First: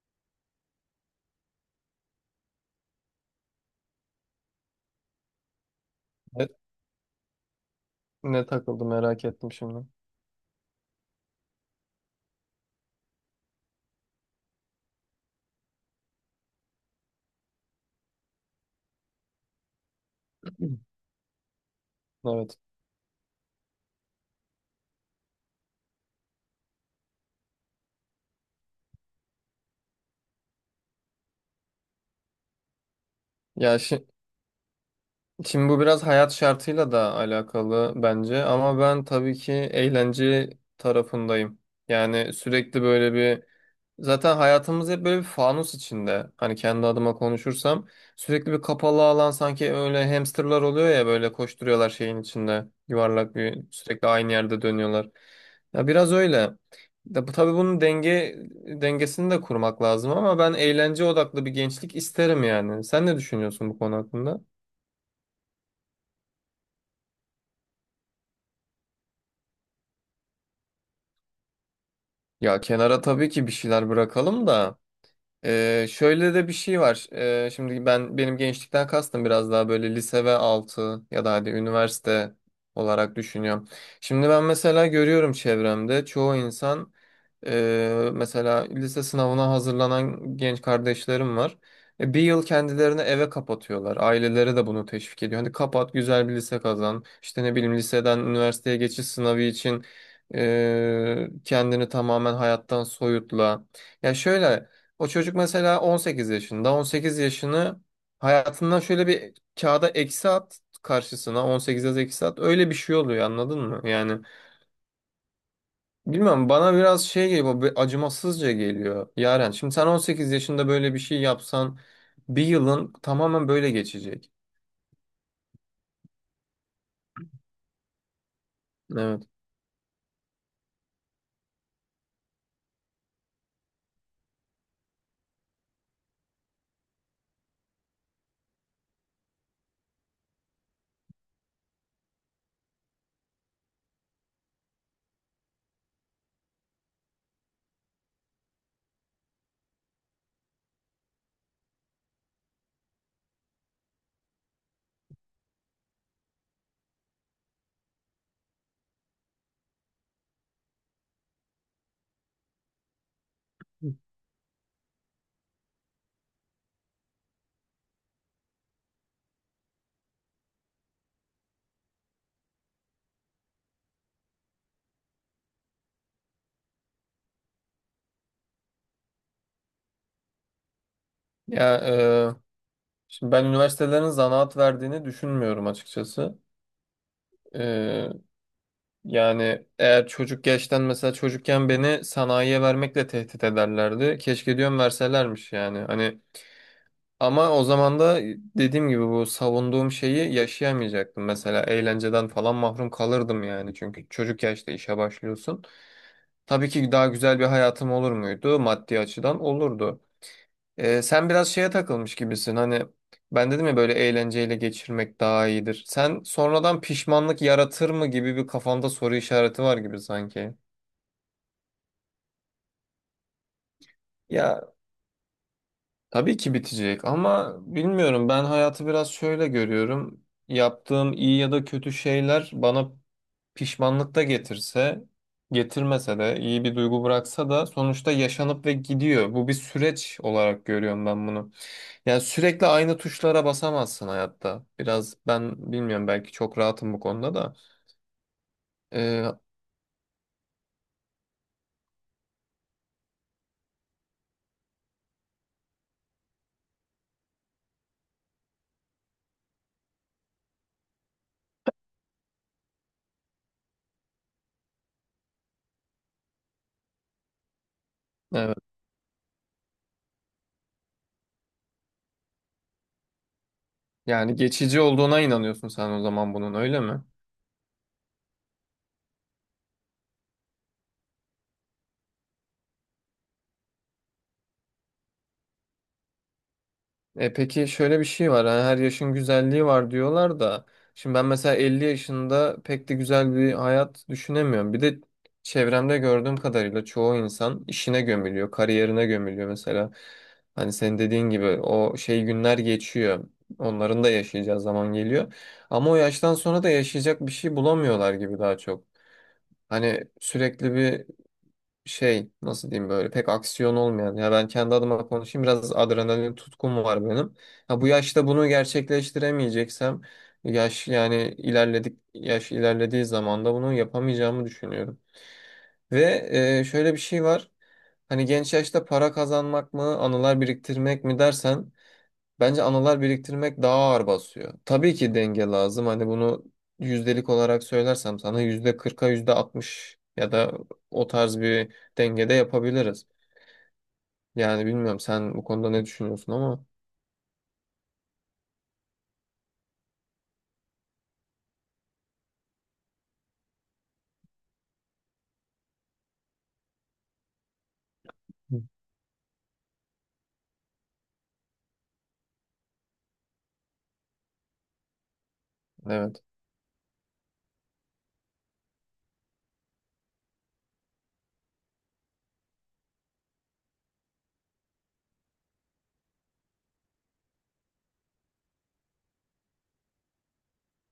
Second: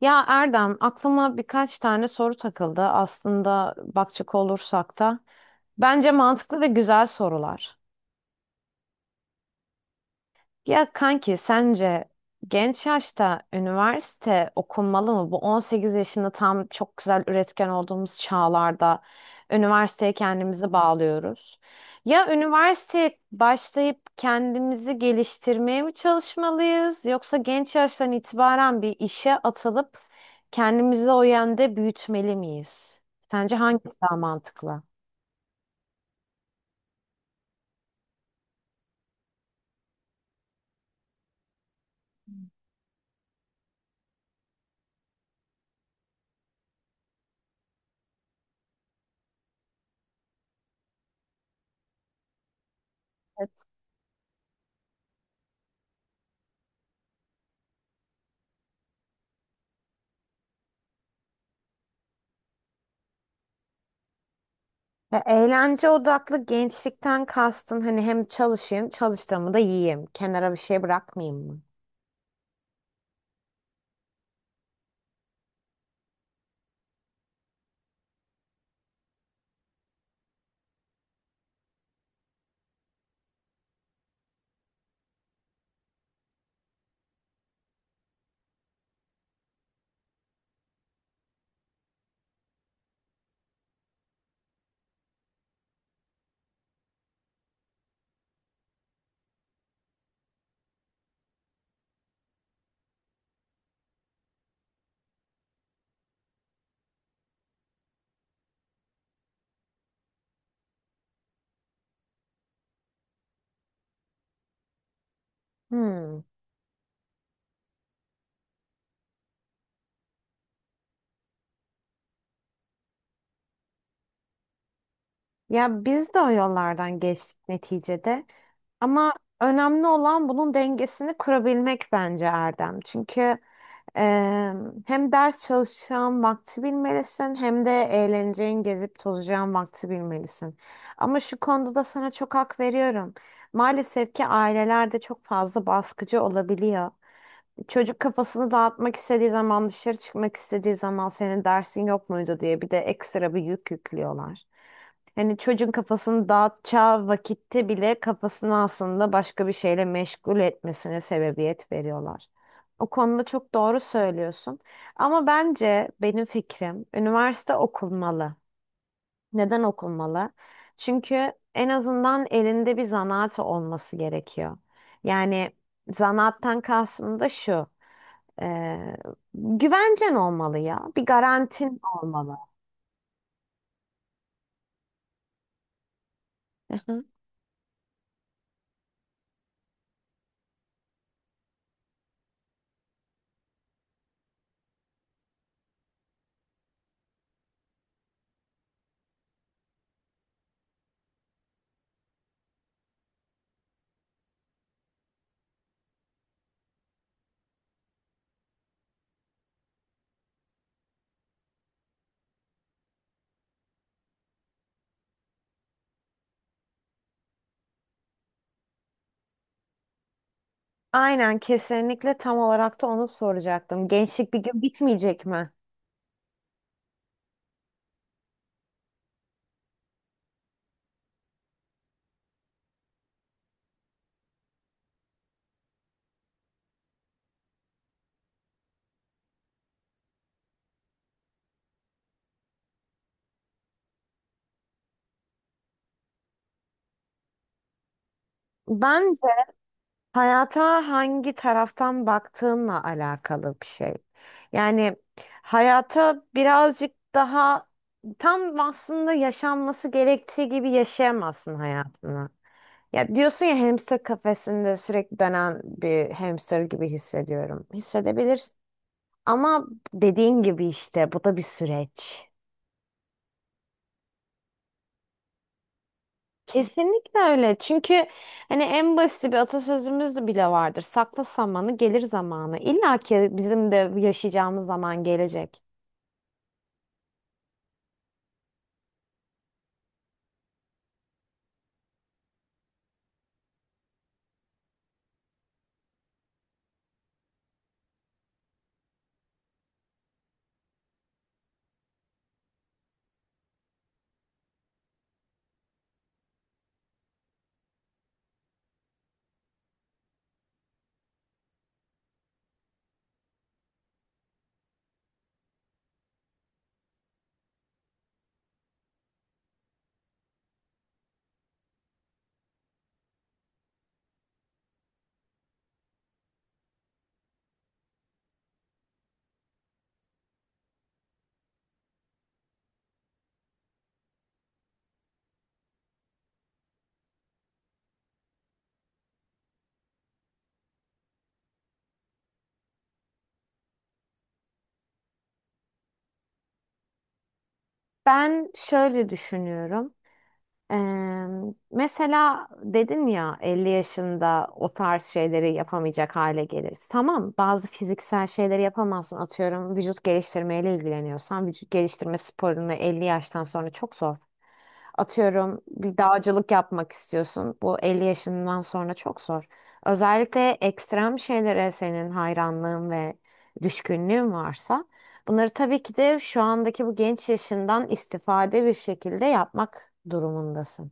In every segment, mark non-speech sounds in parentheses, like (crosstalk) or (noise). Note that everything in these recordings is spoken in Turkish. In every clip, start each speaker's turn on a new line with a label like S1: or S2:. S1: Ya Erdem, aklıma birkaç tane soru takıldı. Aslında bakacak olursak da bence
S2: Ne,
S1: mantıklı ve güzel sorular.
S2: ne takıldı merak ettim şimdi.
S1: Ya kanki sence genç yaşta üniversite okunmalı mı? Bu 18 yaşında tam çok güzel üretken olduğumuz çağlarda üniversiteye kendimizi
S2: (clears throat)
S1: bağlıyoruz. Ya
S2: Evet.
S1: üniversiteye başlayıp kendimizi geliştirmeye mi çalışmalıyız yoksa genç yaştan itibaren bir işe atılıp kendimizi o yönde büyütmeli miyiz? Sence
S2: Ya
S1: hangisi
S2: şi-
S1: daha mantıklı?
S2: Şimdi bu biraz hayat şartıyla da alakalı bence ama ben tabii ki eğlence tarafındayım. Yani, sürekli böyle bir, zaten hayatımız hep böyle bir fanus içinde. Hani kendi adıma konuşursam sürekli bir kapalı alan, sanki öyle hamsterlar oluyor ya, böyle koşturuyorlar şeyin içinde. Yuvarlak bir, sürekli aynı yerde dönüyorlar. Ya biraz öyle, da bu tabii bunun dengesini de kurmak lazım ama ben eğlence odaklı bir gençlik isterim yani. Sen ne düşünüyorsun bu konu hakkında?
S1: Ya, eğlence odaklı gençlikten kastın hani hem çalışayım, çalıştığımı da yiyeyim. Kenara bir şey bırakmayayım mı?
S2: Ya kenara tabii ki bir şeyler bırakalım da. Şöyle de bir şey var. Şimdi benim gençlikten kastım biraz daha böyle lise ve altı ya da hadi üniversite olarak düşünüyorum. Şimdi ben mesela görüyorum, çevremde çoğu insan, mesela lise sınavına hazırlanan genç kardeşlerim var. Bir yıl kendilerini eve kapatıyorlar. Aileleri de bunu teşvik ediyor. Hani kapat, güzel bir lise kazan. İşte ne bileyim, liseden üniversiteye geçiş sınavı için kendini tamamen hayattan soyutla. Ya şöyle. O çocuk mesela 18 yaşında. 18 yaşını hayatından şöyle bir, kağıda eksi at, karşısına 18 yaz, eksi at. Öyle bir şey oluyor, anladın mı? Yani
S1: Hmm.
S2: bilmiyorum, bana biraz şey geliyor, bir acımasızca geliyor. Yaren, şimdi sen 18 yaşında böyle bir şey yapsan bir yılın tamamen böyle geçecek.
S1: Ya biz de o yollardan geçtik neticede. Ama
S2: Evet.
S1: önemli olan bunun dengesini kurabilmek bence Erdem. Çünkü eee, hem ders çalışacağın vakti bilmelisin hem de eğleneceğin, gezip tozacağın vakti bilmelisin. Ama şu konuda da sana çok hak veriyorum. Maalesef ki ailelerde çok fazla baskıcı olabiliyor. Çocuk kafasını dağıtmak istediği zaman, dışarı çıkmak istediği zaman senin dersin yok muydu diye bir de ekstra bir yük yüklüyorlar. Hani çocuğun kafasını dağıtacağı vakitte bile kafasını aslında başka bir şeyle meşgul etmesine sebebiyet veriyorlar. O konuda çok doğru söylüyorsun. Ama bence benim fikrim üniversite okunmalı. Neden okunmalı? Çünkü en azından elinde bir zanaat olması gerekiyor. Yani zanaattan kastım da şu. Ee, güvencen olmalı ya. Bir
S2: Ya
S1: garantin olmalı.
S2: şimdi ben üniversitelerin zanaat verdiğini düşünmüyorum açıkçası.
S1: Aha.
S2: E, Yani eğer çocuk yaştan, mesela çocukken beni sanayiye vermekle tehdit ederlerdi. Keşke diyorum verselermiş yani. Hani ama o zaman da dediğim gibi bu savunduğum şeyi yaşayamayacaktım. Mesela eğlenceden falan mahrum kalırdım yani. Çünkü çocuk yaşta işe başlıyorsun. Tabii ki daha güzel bir hayatım olur muydu? Maddi açıdan olurdu. Sen biraz şeye takılmış gibisin. Hani ben dedim ya, böyle eğlenceyle geçirmek daha iyidir. Sen, sonradan pişmanlık yaratır mı gibi, bir kafanda soru işareti var gibi sanki.
S1: Aynen kesinlikle tam olarak da onu soracaktım. Gençlik bir
S2: Ya
S1: gün bitmeyecek mi?
S2: tabii ki bitecek ama bilmiyorum, ben hayatı biraz şöyle görüyorum. Yaptığım iyi ya da kötü şeyler bana pişmanlık da getirse, getirmese de, iyi bir duygu bıraksa da sonuçta yaşanıp ve gidiyor. Bu, bir süreç olarak görüyorum ben bunu. Yani sürekli aynı tuşlara basamazsın hayatta. Biraz, ben bilmiyorum, belki çok rahatım bu konuda da.
S1: Bence
S2: Ee,
S1: hayata hangi taraftan baktığınla alakalı bir şey. Yani hayata birazcık daha tam aslında yaşanması gerektiği gibi yaşayamazsın hayatını. Ya diyorsun ya hamster kafesinde sürekli dönen bir hamster gibi hissediyorum. Hissedebilirsin.
S2: evet.
S1: Ama dediğin gibi işte bu da bir süreç.
S2: Yani geçici olduğuna inanıyorsun sen o zaman bunun, öyle mi?
S1: Kesinlikle öyle. Çünkü hani en basit bir atasözümüz de bile vardır. Sakla samanı gelir zamanı. İlla ki bizim de yaşayacağımız zaman gelecek.
S2: E peki, şöyle bir şey var. Hani her yaşın güzelliği var diyorlar da. Şimdi ben mesela 50 yaşında pek de güzel bir hayat düşünemiyorum. Bir de çevremde gördüğüm kadarıyla çoğu insan işine gömülüyor, kariyerine gömülüyor mesela. Hani senin dediğin gibi, o şey, günler geçiyor. Onların da yaşayacağı zaman geliyor. Ama o yaştan sonra da yaşayacak bir şey bulamıyorlar gibi daha çok. Hani sürekli bir şey, nasıl diyeyim, böyle pek aksiyon olmayan, ya ben kendi adıma konuşayım, biraz adrenalin tutkum var benim. Ha bu yaşta bunu gerçekleştiremeyeceksem, yaş, yani ilerledik, yaş ilerlediği zaman da bunu yapamayacağımı düşünüyorum. Ve şöyle bir şey var. Hani genç yaşta para kazanmak mı, anılar biriktirmek mi dersen, bence anılar biriktirmek daha ağır basıyor. Tabii ki denge lazım. Hani bunu yüzdelik olarak söylersem sana, %40'a yüzde altmış ya da o tarz bir dengede yapabiliriz. Yani bilmiyorum, sen bu konuda ne düşünüyorsun ama.
S1: Ben şöyle düşünüyorum. Eee, mesela dedin ya 50 yaşında o tarz şeyleri yapamayacak hale geliriz. Tamam, bazı fiziksel şeyleri
S2: Hı.
S1: yapamazsın. Atıyorum vücut geliştirmeyle ilgileniyorsan vücut geliştirme sporunu 50 yaştan sonra çok zor. Atıyorum bir
S2: Evet.
S1: dağcılık yapmak istiyorsun. Bu 50 yaşından sonra çok zor. Özellikle ekstrem şeylere senin hayranlığın ve düşkünlüğün varsa bunları tabii ki de şu andaki bu genç yaşından istifade bir şekilde yapmak durumundasın.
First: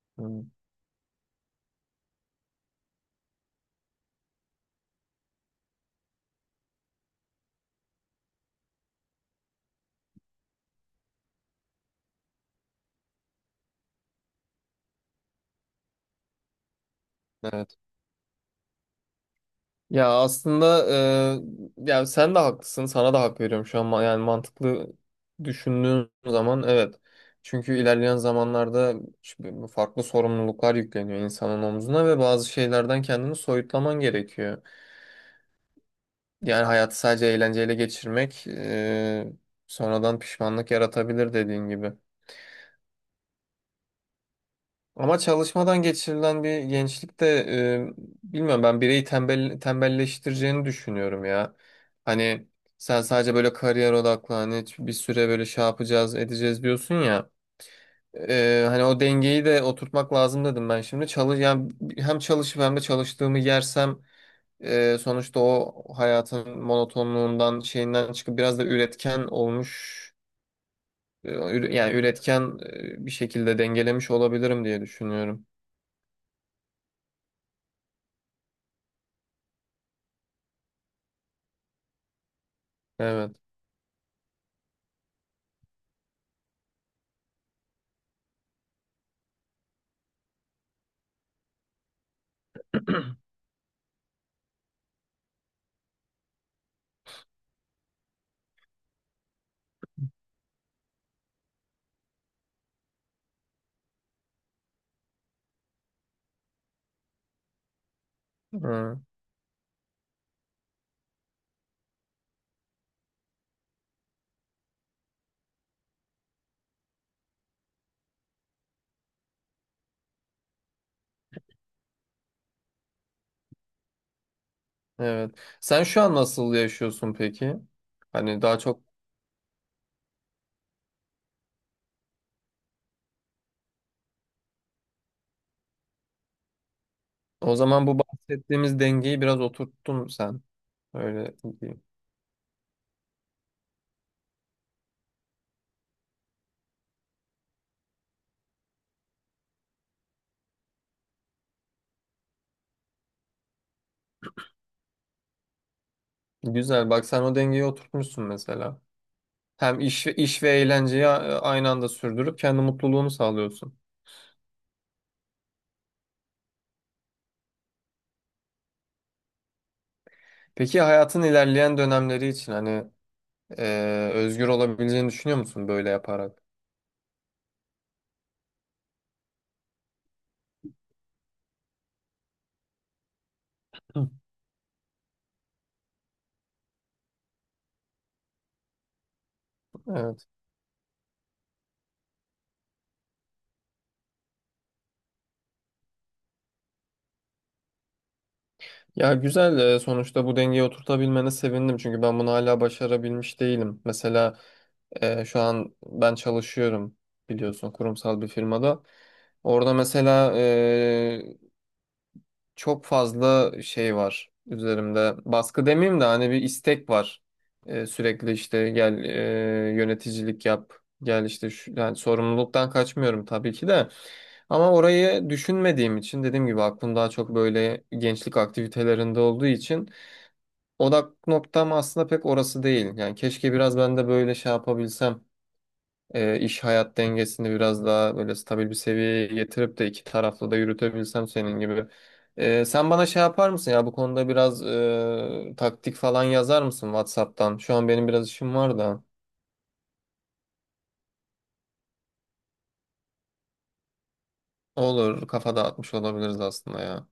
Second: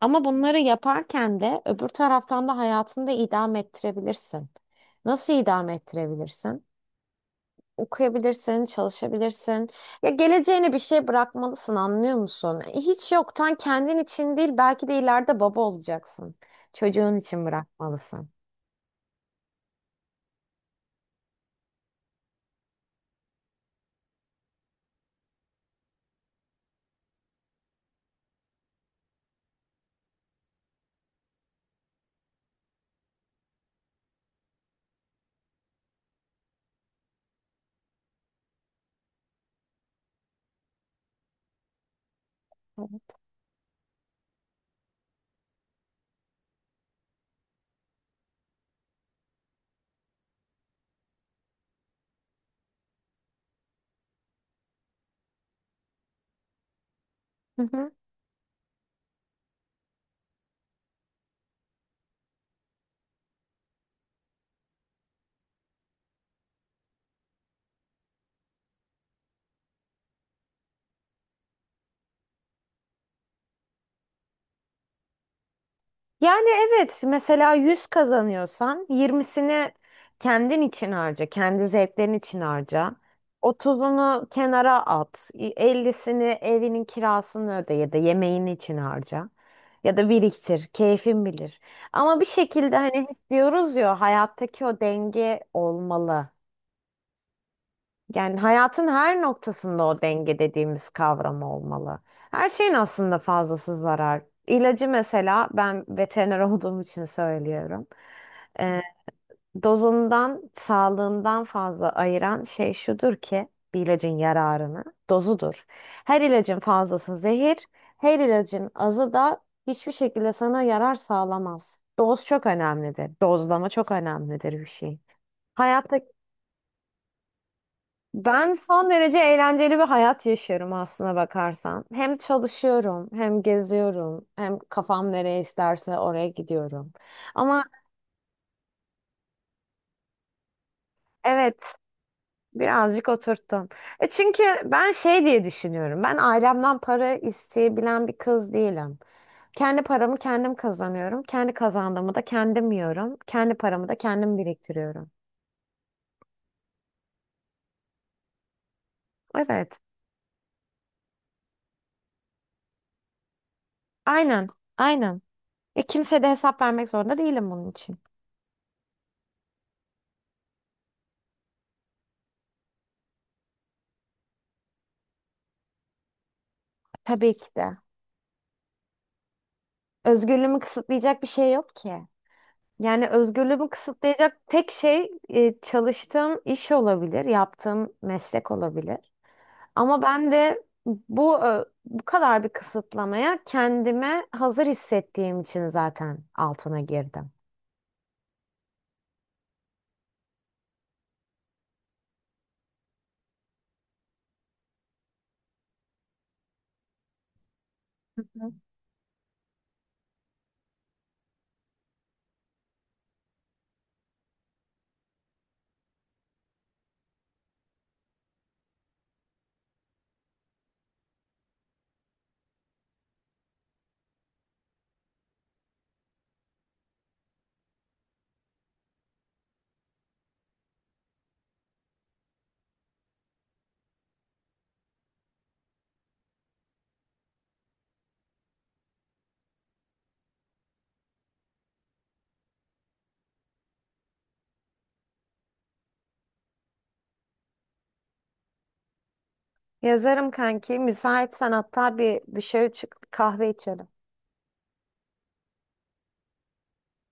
S1: Ama
S2: Hı.
S1: bunları yaparken de öbür taraftan da hayatını da idame ettirebilirsin. Nasıl idame ettirebilirsin? Okuyabilirsin, çalışabilirsin. Ya geleceğine bir şey bırakmalısın, anlıyor musun? Hiç yoktan kendin için değil, belki de ileride baba olacaksın. Çocuğun için
S2: Evet.
S1: bırakmalısın.
S2: Ya aslında ya sen de haklısın. Sana da hak veriyorum şu an. Yani mantıklı düşündüğün zaman evet. Çünkü ilerleyen zamanlarda şimdi farklı sorumluluklar yükleniyor insanın omzuna ve bazı şeylerden kendini soyutlaman gerekiyor. Yani hayatı sadece eğlenceyle geçirmek sonradan pişmanlık yaratabilir, dediğin gibi. Ama çalışmadan geçirilen bir gençlik de bilmiyorum, ben bireyi tembelleştireceğini düşünüyorum ya. Hani sen sadece böyle kariyer odaklı, hani bir süre böyle şey yapacağız edeceğiz diyorsun ya.
S1: Hı hı.
S2: Hani o dengeyi de oturtmak lazım dedim ben şimdi. Çalış, yani hem çalışıp hem de çalıştığımı yersem sonuçta o hayatın monotonluğundan, şeyinden çıkıp biraz da üretken olmuş, yani üretken, bir şekilde dengelemiş olabilirim diye düşünüyorum.
S1: Yani evet mesela 100 kazanıyorsan 20'sini kendin için harca, kendi zevklerin için harca.
S2: Evet.
S1: 30'unu kenara at, 50'sini evinin kirasını öde ya da yemeğin için harca. Ya da biriktir, keyfin bilir. Ama bir şekilde hani hep diyoruz ya hayattaki o denge olmalı. Yani hayatın her noktasında o denge dediğimiz kavram olmalı. Her şeyin aslında fazlası zarar. İlacı mesela ben veteriner (laughs) olduğum için söylüyorum. Ee,
S2: Hı,
S1: dozundan, sağlığından fazla ayıran şey şudur ki bir ilacın yararını, dozudur. Her ilacın fazlası zehir, her ilacın azı da hiçbir şekilde sana yarar sağlamaz. Doz çok önemlidir. Dozlama çok önemlidir bir şey.
S2: evet. Sen
S1: Hayatta.
S2: şu an nasıl yaşıyorsun peki? Hani
S1: Ben
S2: daha çok,
S1: son derece eğlenceli bir hayat yaşıyorum aslına bakarsan. Hem çalışıyorum, hem geziyorum, hem kafam nereye isterse oraya gidiyorum.
S2: o
S1: Ama
S2: zaman bu bahsettiğimiz dengeyi biraz oturttun sen. Öyle
S1: evet,
S2: diyeyim.
S1: birazcık oturttum. E çünkü ben şey diye düşünüyorum. Ben ailemden para isteyebilen bir kız değilim. Kendi paramı kendim kazanıyorum. Kendi kazandığımı da kendim yiyorum. Kendi paramı da kendim biriktiriyorum.
S2: Güzel. Bak sen o dengeyi oturtmuşsun mesela.
S1: Evet,
S2: Hem iş ve eğlenceyi aynı anda sürdürüp kendi mutluluğunu sağlıyorsun.
S1: aynen, aynen. E kimseye de hesap vermek zorunda değilim bunun için.
S2: Peki hayatın ilerleyen dönemleri için hani e, özgür olabileceğini düşünüyor musun böyle yaparak?
S1: Tabii ki de. Özgürlüğümü kısıtlayacak bir şey yok ki. Yani özgürlüğümü
S2: Hı.
S1: kısıtlayacak tek şey çalıştığım iş olabilir, yaptığım meslek olabilir. Ama
S2: Evet.
S1: ben de bu kadar bir kısıtlamaya kendime hazır hissettiğim için zaten altına girdim.
S2: Ya güzel, sonuçta bu dengeyi oturtabilmene sevindim çünkü ben bunu hala başarabilmiş değilim. Mesela şu an ben çalışıyorum, biliyorsun, kurumsal bir
S1: Hı.
S2: firmada. Orada mesela çok fazla şey var üzerimde. Baskı demeyeyim de hani bir istek var. Sürekli işte, gel yöneticilik yap. Gel işte şu, yani sorumluluktan kaçmıyorum tabii ki de. Ama orayı düşünmediğim için, dediğim gibi, aklım daha çok böyle gençlik aktivitelerinde olduğu için odak noktam aslında pek orası değil. Yani keşke biraz ben de böyle şey yapabilsem, iş hayat dengesini biraz daha böyle stabil bir seviyeye getirip de iki taraflı da yürütebilsem senin gibi. Sen bana şey yapar mısın ya, bu konuda biraz taktik falan yazar mısın WhatsApp'tan? Şu an benim biraz işim var da.
S1: Yazarım kanki. Müsaitsen hatta bir dışarı çık kahve içelim.
S2: Olur, kafa dağıtmış olabiliriz aslında ya.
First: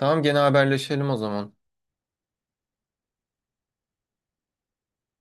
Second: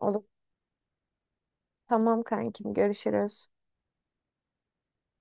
S1: Olur.
S2: gene haberleşelim o zaman.
S1: Tamam kankim, görüşürüz.